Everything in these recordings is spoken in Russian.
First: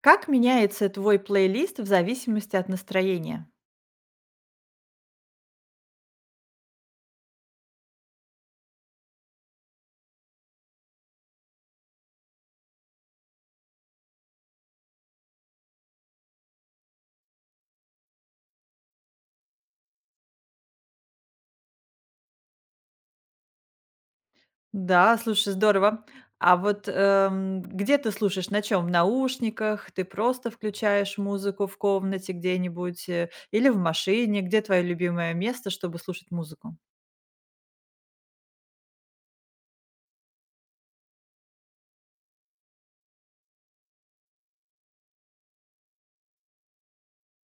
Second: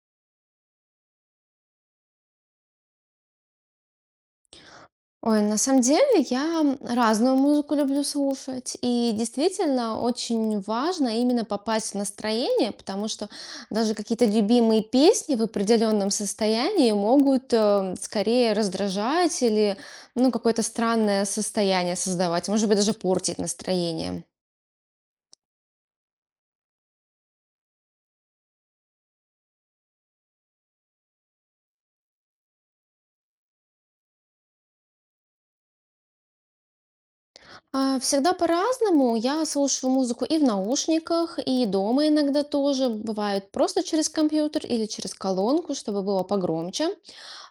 Как меняется твой плейлист в зависимости от настроения? Ой, на самом деле я разную музыку люблю слушать, и действительно очень важно именно попасть в настроение, потому что даже какие-то любимые песни в определенном состоянии могут скорее раздражать или ну, какое-то странное состояние создавать, может быть, даже портить настроение. Да, слушай, здорово. А вот, где ты слушаешь? На чем? В наушниках? Ты просто включаешь музыку в комнате где-нибудь, или в машине? Где твое любимое место, чтобы слушать музыку? Всегда по-разному. Я слушаю музыку и в наушниках, и дома иногда тоже. Бывает просто через компьютер или через колонку, чтобы было погромче.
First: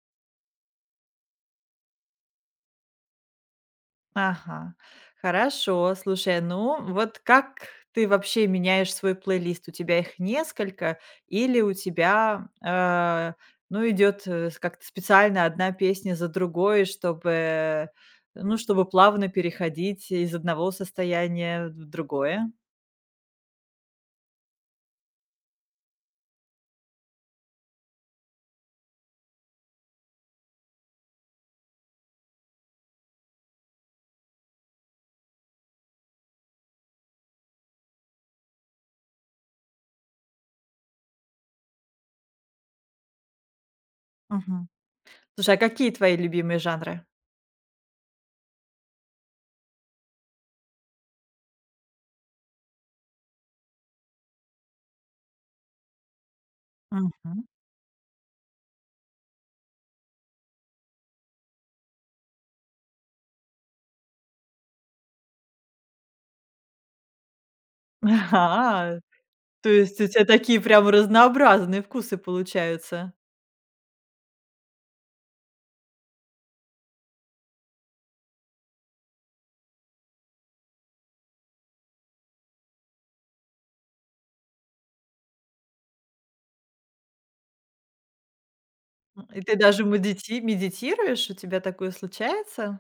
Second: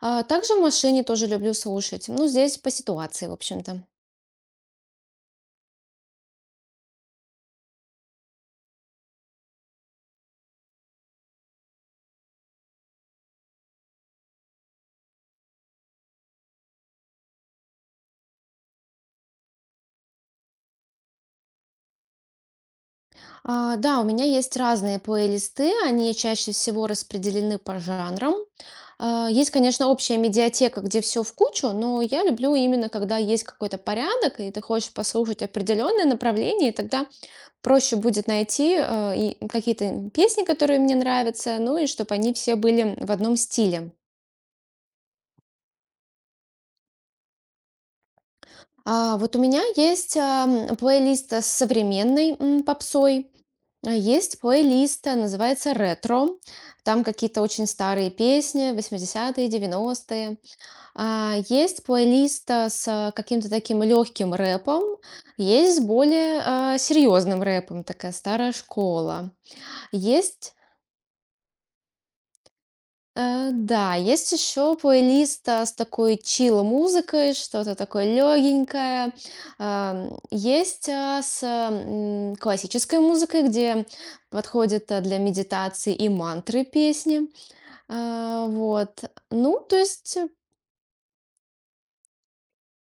Также в машине тоже люблю слушать. Ну, здесь по ситуации, в общем-то. Ага, хорошо. Слушай, ну вот как ты вообще меняешь свой плейлист? У тебя их несколько или у тебя, ну, идет как-то специально одна песня за другой, чтобы, ну, чтобы плавно переходить из одного состояния в другое? Да, у меня есть разные плейлисты, они чаще всего распределены по жанрам. Есть, конечно, общая медиатека, где все в кучу, но я люблю именно, когда есть какой-то порядок, и ты хочешь послушать определенное направление, и тогда проще будет найти и какие-то песни, которые мне нравятся, ну и чтобы они все были в одном стиле. Мгм. Слушай, а какие твои любимые жанры? Вот у меня есть плейлист с современной попсой. Есть плейлист, называется «Ретро». Там какие-то Мгм. очень старые песни, 80-е, 90-е. Есть плейлист с каким-то таким легким рэпом. Есть с более серьезным рэпом, такая старая Ага, школа. то есть у тебя Есть такие прям разнообразные вкусы получаются. Да, есть еще плейлист, с такой чил-музыкой, что-то такое легенькое. Есть, с, классической музыкой, где подходят, для медитации и мантры песни. Вот. И ты Ну, то даже есть, модити медитируешь? У тебя такое случается?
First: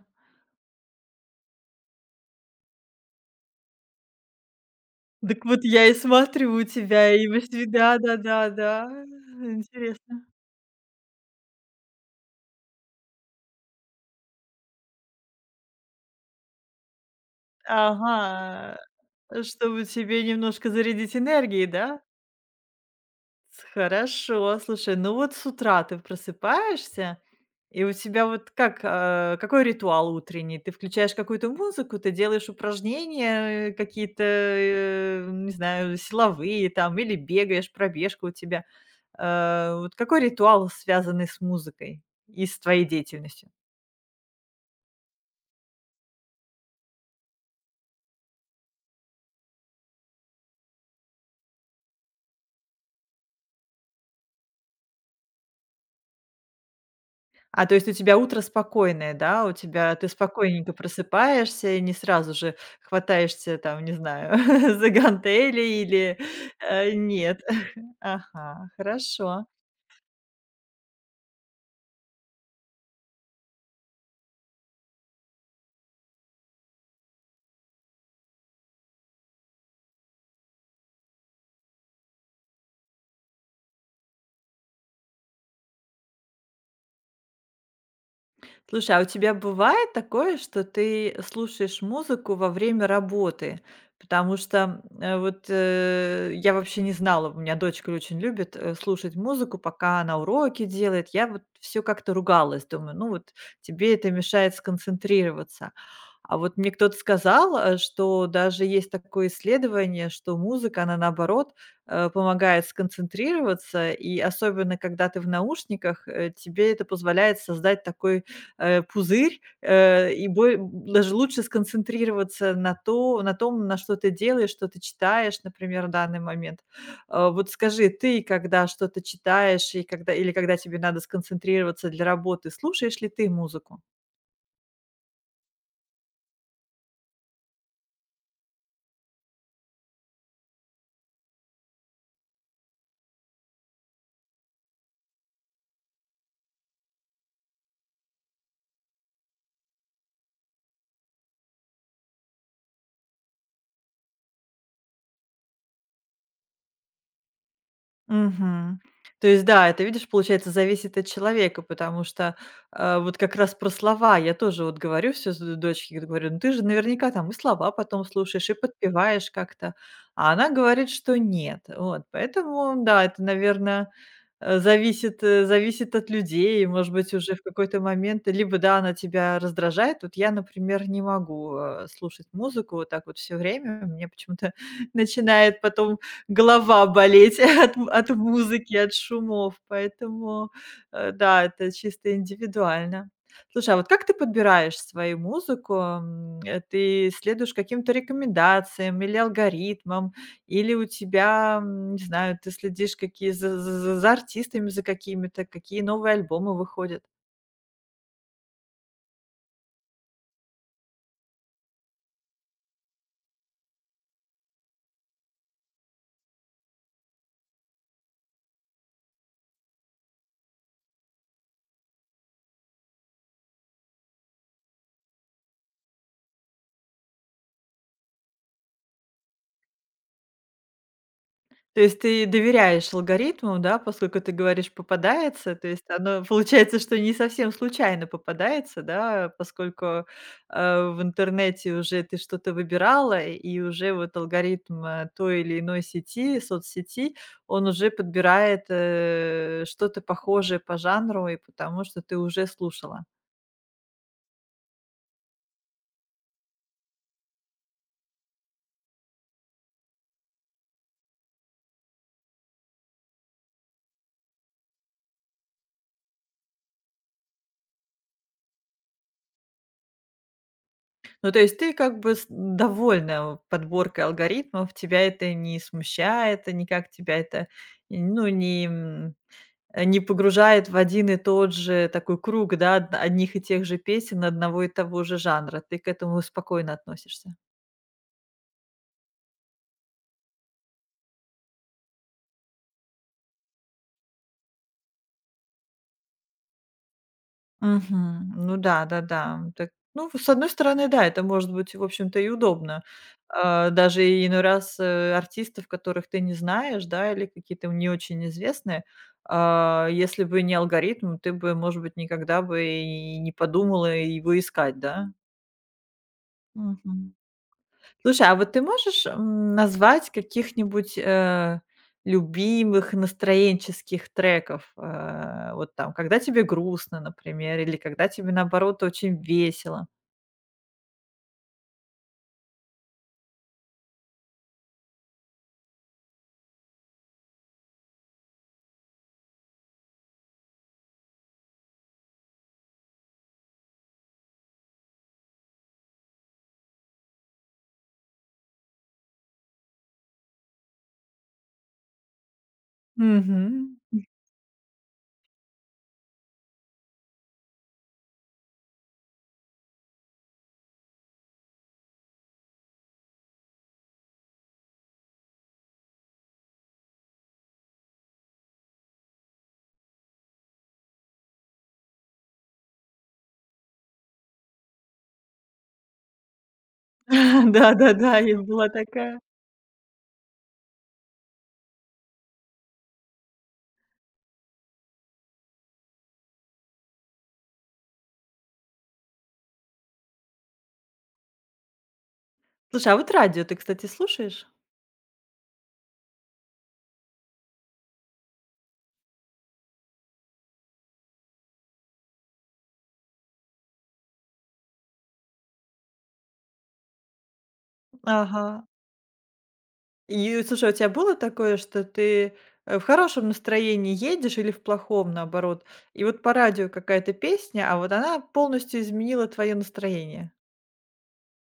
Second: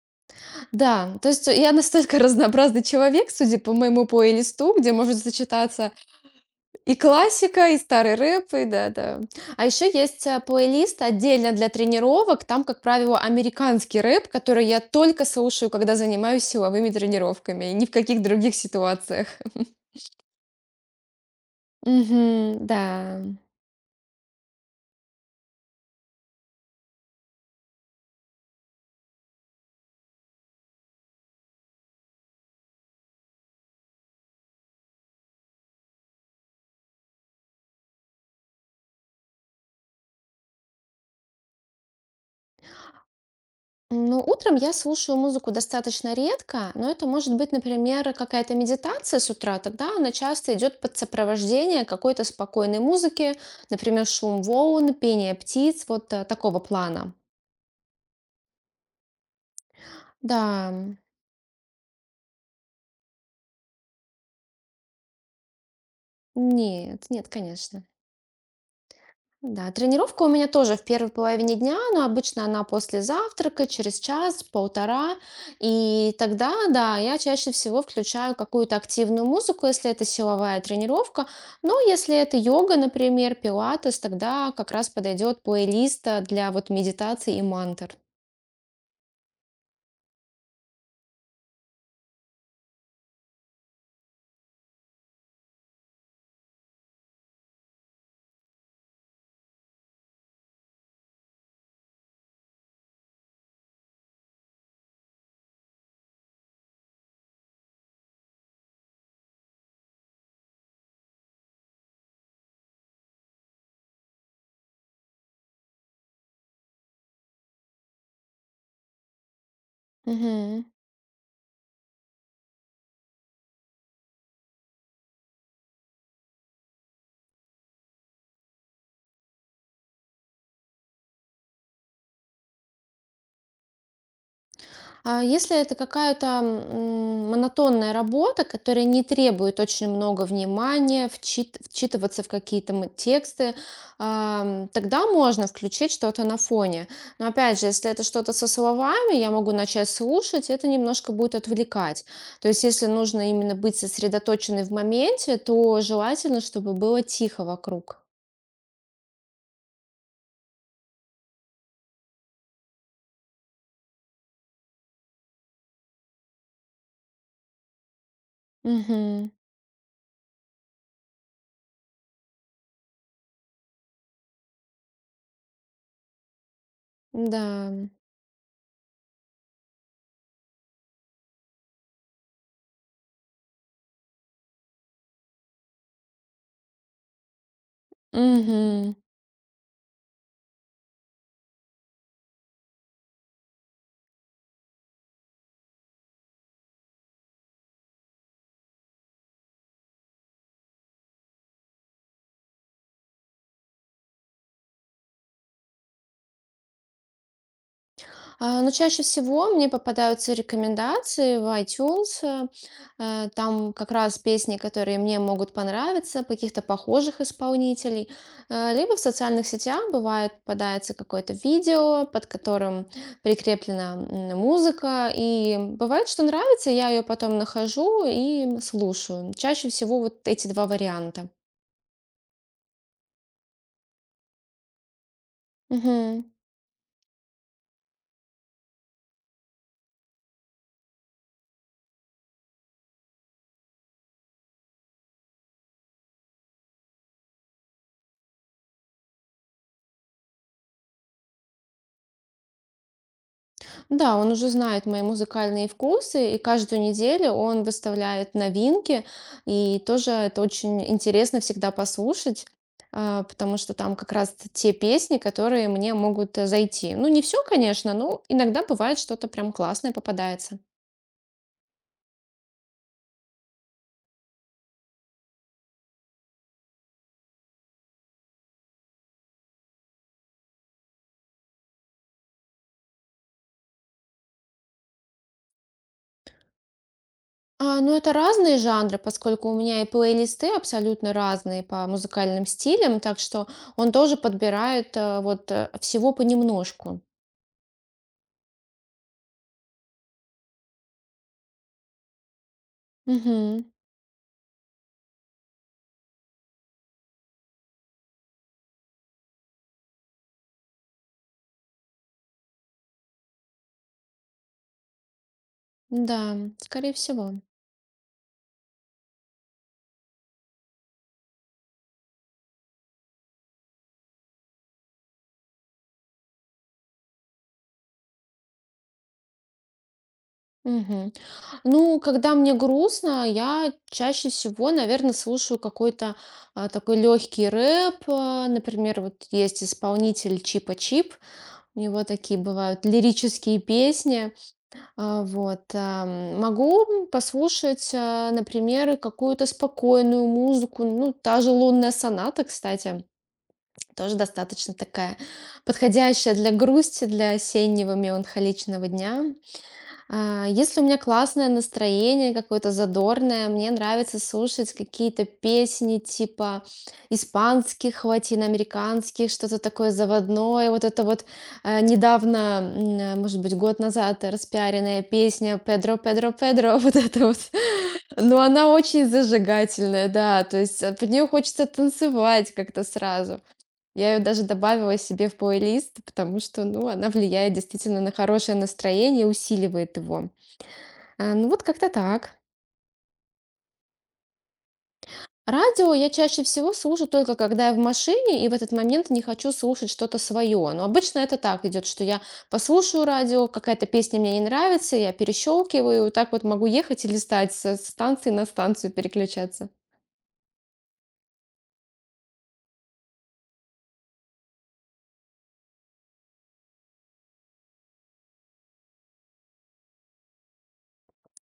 да, то есть я настолько разнообразный человек, судя по моему плейлисту, где может Так вот я сочетаться и смотрю у и тебя, и во сви классика, и старый рэп, и да-да-да-да. да-да. А еще Интересно. есть, плейлист отдельно для тренировок. Там, как правило, американский рэп, который я только слушаю, когда занимаюсь силовыми тренировками, и ни в каких других Ага. ситуациях. Чтобы тебе немножко зарядить энергией, да? Мгм, да. Хорошо, слушай, ну вот с утра ты просыпаешься, и у тебя вот как, какой ритуал утренний? Ты включаешь какую-то музыку, ты делаешь упражнения какие-то, не знаю, силовые там, или бегаешь, пробежка у тебя. Вот какой ритуал, связанный с музыкой и с твоей деятельностью? Ну, утром я слушаю музыку достаточно редко, но это может быть, например, какая-то медитация с утра. Тогда она часто идет под сопровождение какой-то спокойной музыки, например, шум волн, пение птиц, вот такого плана. А, то есть у тебя утро спокойное, да? У тебя ты Да. спокойненько просыпаешься и не сразу же хватаешься там, не знаю, за гантели или, Нет, нет, нет. конечно. Ага, хорошо. Да, тренировка у меня тоже в первой половине дня, но обычно она после завтрака, через час, полтора. И тогда, да, я чаще всего включаю какую-то активную музыку, если это силовая тренировка. Но если это йога, например, пилатес, тогда как раз подойдет плейлист для вот медитации и мантр. Слушай, а у тебя бывает такое, что ты слушаешь музыку во время работы? Потому что, вот, я вообще не знала, у меня дочка очень любит, слушать музыку, пока она уроки делает. Я вот все как-то ругалась, думаю: "Ну вот тебе это мешает сконцентрироваться". А вот мне кто-то сказал, что даже есть такое исследование, что музыка, она наоборот, помогает сконцентрироваться, и особенно когда ты в наушниках, тебе это позволяет создать такой пузырь, и бо даже лучше сконцентрироваться на том, на что ты делаешь, что ты читаешь, например, в данный момент. Вот скажи, ты, когда что-то читаешь и когда тебе надо сконцентрироваться для работы, слушаешь ли ты музыку? А если это какая-то монотонная работа, которая не требует очень много внимания, вчитываться в какие-то тексты, тогда можно включить что-то на фоне. Но опять же, если это что-то со словами, я могу начать слушать, это немножко будет отвлекать. То есть, если нужно именно быть сосредоточенной в моменте, то желательно, чтобы было тихо вокруг. Мгм. То есть, да, это, видишь, получается, зависит от человека, потому что, вот как раз про слова я тоже вот говорю все с д дочке, говорю: "Ну, ты же наверняка там и слова потом слушаешь, и Мгм. подпеваешь как-то". А она говорит, что нет. Вот, поэтому, да, это, наверное зависит, зависит от людей. И, может быть, уже в какой-то Да. момент либо, да, она тебя раздражает. Вот я, например, не могу, слушать музыку вот так вот все время. Мне почему-то начинает потом голова болеть от музыки, от Мгм. шумов. Поэтому, да, это чисто индивидуально. Слушай, а вот как ты подбираешь свою музыку? Ты следуешь каким-то рекомендациям или алгоритмам? Или у тебя, не знаю, ты следишь какие за артистами, за какими-то, какие новые альбомы выходят. Но чаще всего мне попадаются рекомендации в iTunes. Там как раз песни, которые мне могут понравиться, каких-то похожих исполнителей. Либо в социальных сетях бывает попадается какое-то видео, под которым прикреплена музыка. И бывает, что нравится, я ее потом нахожу и слушаю. Чаще всего вот эти два варианта. То есть ты доверяешь алгоритму, да, поскольку ты говоришь попадается, то есть Мгм. оно получается, что не совсем случайно попадается, да, поскольку, в интернете уже ты что-то выбирала, и уже вот алгоритм, той или иной сети, соцсети, он уже подбирает, что-то похожее по жанру и потому, что ты уже слушала. Да, он уже знает мои музыкальные вкусы, и каждую неделю он выставляет новинки, и тоже это очень интересно всегда послушать, потому что там как раз те песни, которые мне могут зайти. Ну, не все, конечно, но иногда бывает что-то прям классное попадается. Ну, то есть ты как бы с довольна подборкой алгоритмов, тебя это не смущает, и никак тебя это, и, ну, не, не погружает в один и тот же такой круг, да, одних и тех же песен, одного и того же жанра. Ты к этому спокойно относишься. Ну, это разные жанры, поскольку у меня и плейлисты абсолютно разные по музыкальным стилям, так что он тоже подбирает вот всего понемножку. Мгм. Ну да, да-да. Так, ну, с одной стороны, да, это может быть, в общем-то, и удобно. Мгм. А, даже и иной раз, артистов, которых ты не знаешь, да, или какие-то не очень известные, если бы не алгоритм, ты бы, может быть, никогда бы и не подумала его искать, да? Да, скорее Мгм. всего. Слушай, а вот ты можешь, назвать каких-нибудь, любимых настроенческих треков? Вот там, когда тебе грустно, например, или когда тебе, наоборот, очень весело? Мгм. Ну, когда мне грустно, я чаще всего, наверное, слушаю какой-то такой легкий рэп. Например, вот есть исполнитель Чипа Чип. У него такие бывают лирические песни. Вот. Могу послушать, например, и какую-то спокойную музыку. Ну, та же «Лунная соната», кстати. Мгм. Тоже достаточно такая подходящая для грусти, для осеннего меланхоличного дня. Если у меня классное настроение какое-то задорное, мне нравится слушать какие-то песни типа испанских, латиноамериканских, что-то такое заводное. Вот это вот недавно, может быть, год назад распиаренная песня «Педро, Педро, Педро», вот это вот. Да-да-да, я Но она была очень такая. зажигательная, да, то есть под нее хочется танцевать как-то сразу. Я ее даже добавила себе в плейлист, потому что, ну, она влияет действительно на хорошее настроение, усиливает его. Ну, вот как-то так. Слушай, а вот радио ты, кстати, слушаешь? Радио я чаще всего слушаю только когда я в машине, и в этот момент не хочу слушать что-то свое. Но обычно это так идет, что я послушаю радио, какая-то песня мне не нравится, я перещелкиваю, так вот могу ехать и листать со станции на Ага. станцию переключаться. И, слушай, у тебя было такое, что ты, в хорошем настроении едешь или в плохом, наоборот, и вот по радио какая-то песня, а вот она полностью изменила твое настроение?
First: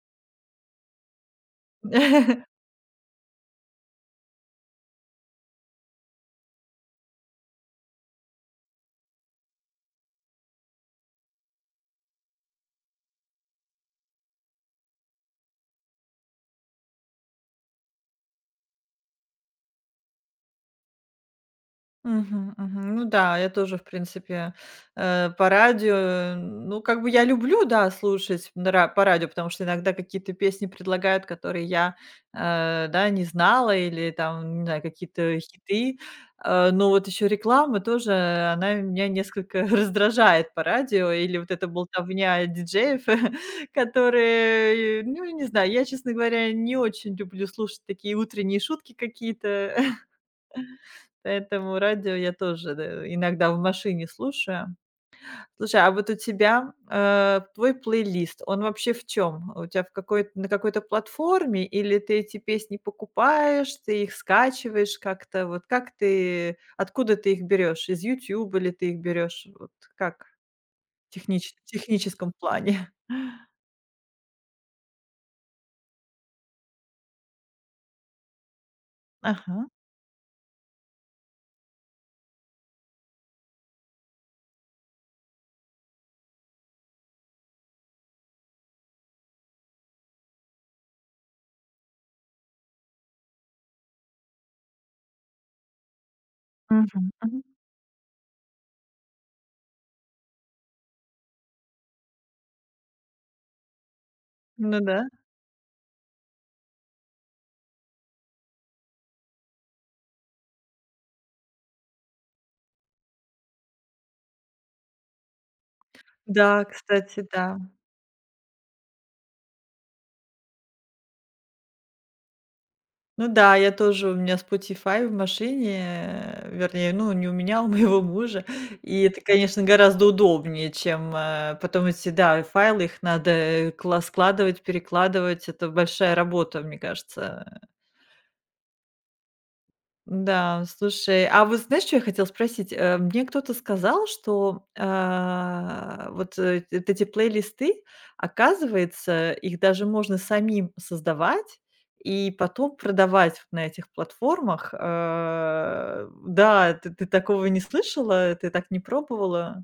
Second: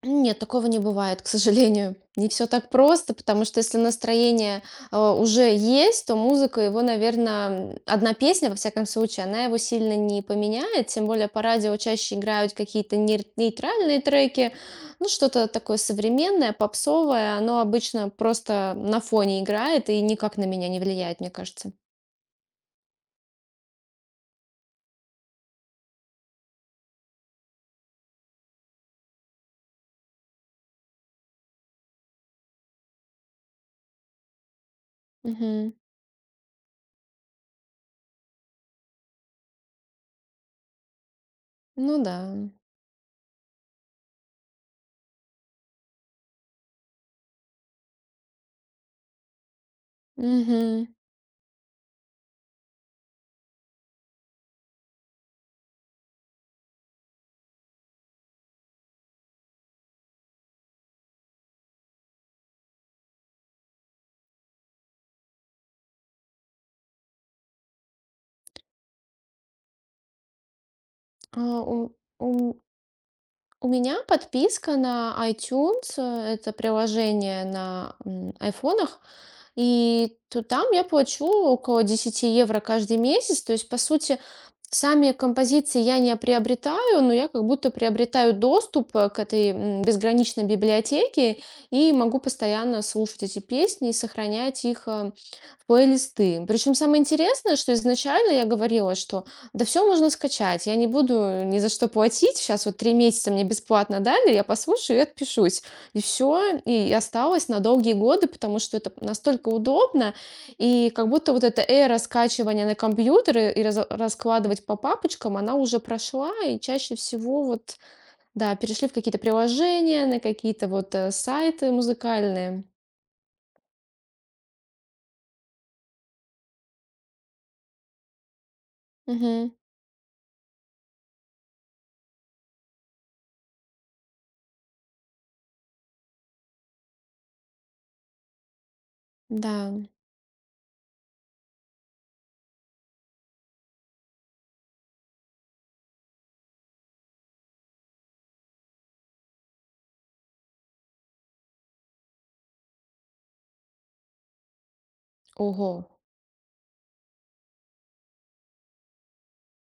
Нет, такого не бывает, к сожалению. Не все так просто, потому что если настроение уже есть, то музыка его, наверное, одна песня, во всяком случае, она его сильно не поменяет. Тем более по радио чаще играют какие-то нейтральные треки, ну что-то такое современное, попсовое. Оно обычно просто на фоне играет и никак на меня не влияет, мне кажется. Мгм, мгм. Ну да, я тоже, в принципе, по радио, ну, как бы я люблю, да, слушать на ра по радио, потому что иногда какие-то песни предлагают, которые я, да, не знала или там, не знаю, какие-то Мгм. хиты. Но вот еще реклама тоже, она меня несколько раздражает по радио или вот эта Ну да. болтовня диджеев, которые, ну, не знаю, я, честно говоря, не очень люблю слушать такие утренние шутки какие-то. Мгм. Поэтому радио я тоже, иногда в машине слушаю. Слушай, а вот у тебя, твой плейлист, он вообще в чем? У тебя в какой на какой-то платформе или ты эти песни покупаешь, ты их скачиваешь как-то? Вот как ты откуда ты их берешь? Из YouTube или ты их берешь Вот как А, технич в у- у техническом плане? У меня подписка на iTunes, это приложение на айфонах, Ага. и то там я плачу около 10 евро каждый месяц. То есть, по сути, сами композиции я не приобретаю, но я как будто приобретаю доступ к этой безграничной библиотеке и могу постоянно слушать эти песни и сохранять их плейлисты. Причем самое Мгм, мгм. интересное, что изначально я говорила, что да все можно скачать, я не буду ни за что платить, сейчас вот три месяца мне бесплатно дали, я Ну послушаю да. и отпишусь. И все, и осталось на долгие годы, потому что это настолько удобно, и как будто вот эта эра скачивания на компьютеры и раскладывать по папочкам, она уже прошла, и Да, чаще кстати, всего да. вот, да, перешли в какие-то приложения, на какие-то вот сайты музыкальные. Ну да, я тоже, у меня Spotify в машине, вернее, ну, не у меня, а у моего мужа. И это, Мгм. конечно, гораздо удобнее, чем, потом эти, да, файлы, их надо кла складывать, перекладывать. Это большая работа, мне кажется. Да, Да, слушай, а вот знаешь, что я хотела спросить? Мне кто-то сказал, что, вот, вот эти плейлисты, оказывается, их даже можно самим создавать и потом продавать вот на этих платформах. ого. Да, ты такого не слышала? Ты так не пробовала?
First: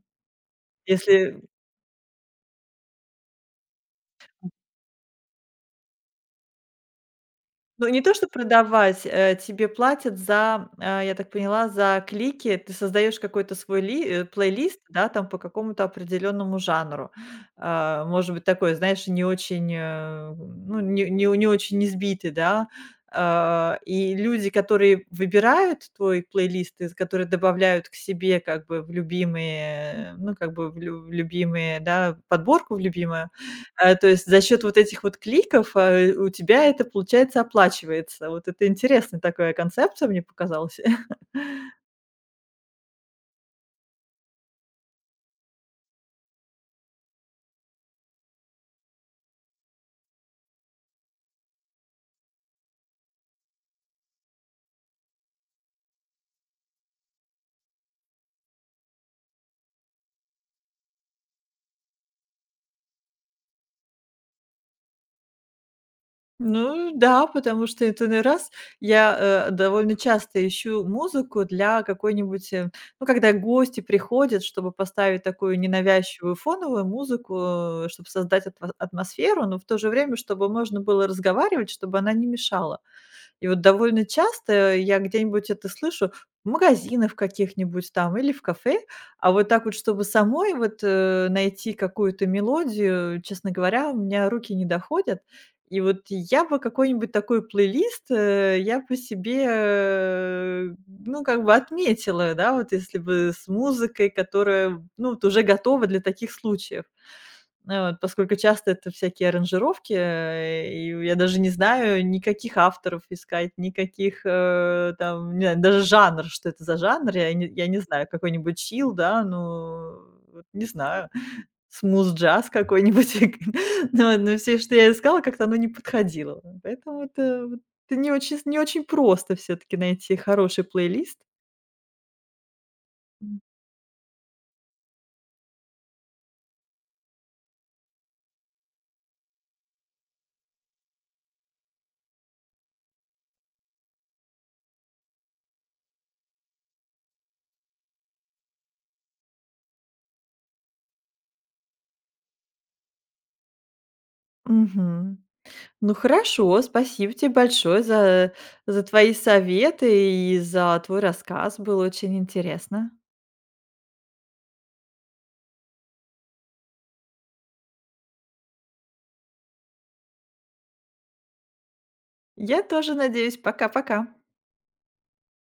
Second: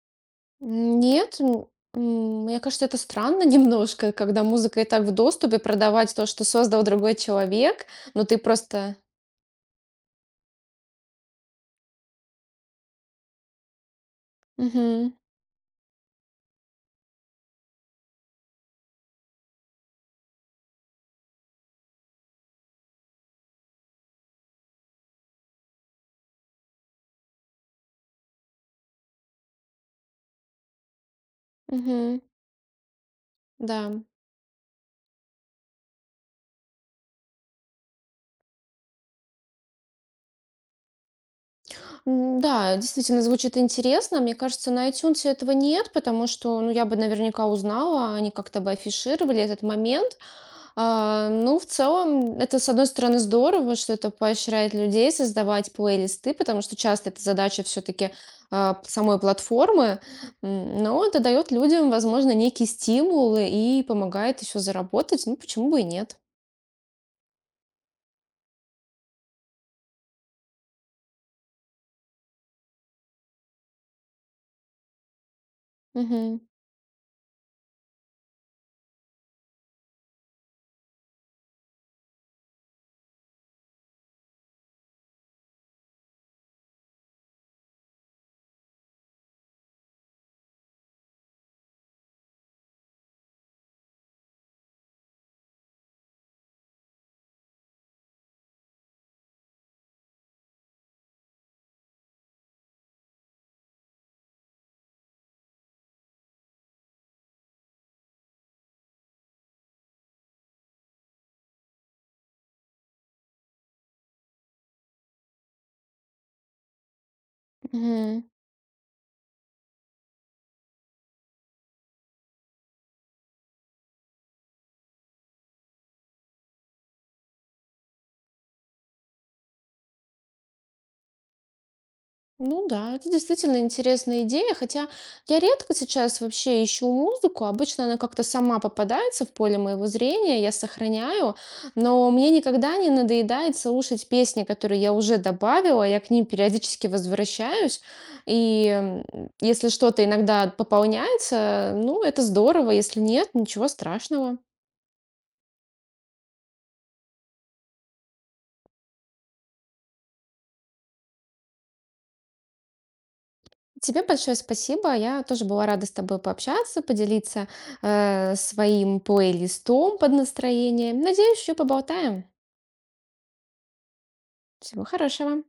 Нет, Если мне кажется, это странно немножко, когда музыка и так в доступе, продавать то, что создал другой человек, Ну, не то, но что ты просто... продавать, тебе платят за, я так поняла, за клики. Ты создаешь какой-то свой ли плейлист, да, Мгм, там по какому-то определенному жанру. А, может быть, такой, знаешь, не очень, ну, не не не очень избитый, да. И люди, которые выбирают твой плейлист, из которые добавляют к себе как бы в любимые, ну, как бы в любимые, да, мгм, подборку в любимую, да. то есть за счет вот этих вот кликов, у тебя это, получается, оплачивается. Вот это интересная такая концепция, мне показалась. Да, действительно звучит интересно. Мне кажется, на iTunes этого нет, потому что, ну, я бы наверняка узнала, они как-то бы афишировали этот момент. Ну, в целом, это, с одной стороны, здорово, что это поощряет людей создавать плейлисты, потому что часто это задача все-таки самой платформы. Но это дает людям, возможно, некие стимулы и помогает еще заработать, ну, почему бы и нет. Ну да, потому что это раз я, довольно часто ищу музыку для какой-нибудь, ну, когда гости приходят, чтобы поставить такую ненавязчивую Мгм. фоновую музыку, чтобы создать атма атмосферу, но в то же время, чтобы можно было разговаривать, чтобы она не мешала. И вот довольно часто я где-нибудь это слышу в магазинах каких-нибудь там или в кафе. А вот так вот, чтобы самой вот, найти какую-то мелодию, честно говоря, у меня руки не доходят. И вот я бы какой-нибудь такой плейлист, я бы себе, ну, как бы отметила, да, вот если бы с музыкой, которая, ну, вот уже готова для таких случаев. Ну вот, поскольку часто это всякие аранжировки, и я даже не знаю никаких авторов искать, никаких, там, не знаю, даже жанр, что это за жанр, я не знаю, Мгм. какой-нибудь чил, да, ну, вот не знаю, смуз-джаз какой-нибудь, но всё, что я искала, как-то оно не подходило. Поэтому это вот не очень просто все таки найти хороший плейлист. Ну да, это действительно интересная идея, хотя я редко сейчас вообще ищу музыку, обычно она как-то сама попадается в поле моего зрения, я сохраняю, но мне никогда не надоедает слушать песни, которые я уже добавила, я к ним периодически возвращаюсь, и если что-то иногда пополняется, ну это здорово, если нет, ничего страшного. Мгм. Ну хорошо, спасибо тебе большое за, за твои советы и за твой рассказ. Было очень интересно. Тебе большое спасибо. Я тоже была рада с тобой пообщаться, поделиться своим плейлистом под настроение. Надеюсь, еще поболтаем. Я тоже надеюсь. Пока-пока. Всего хорошего.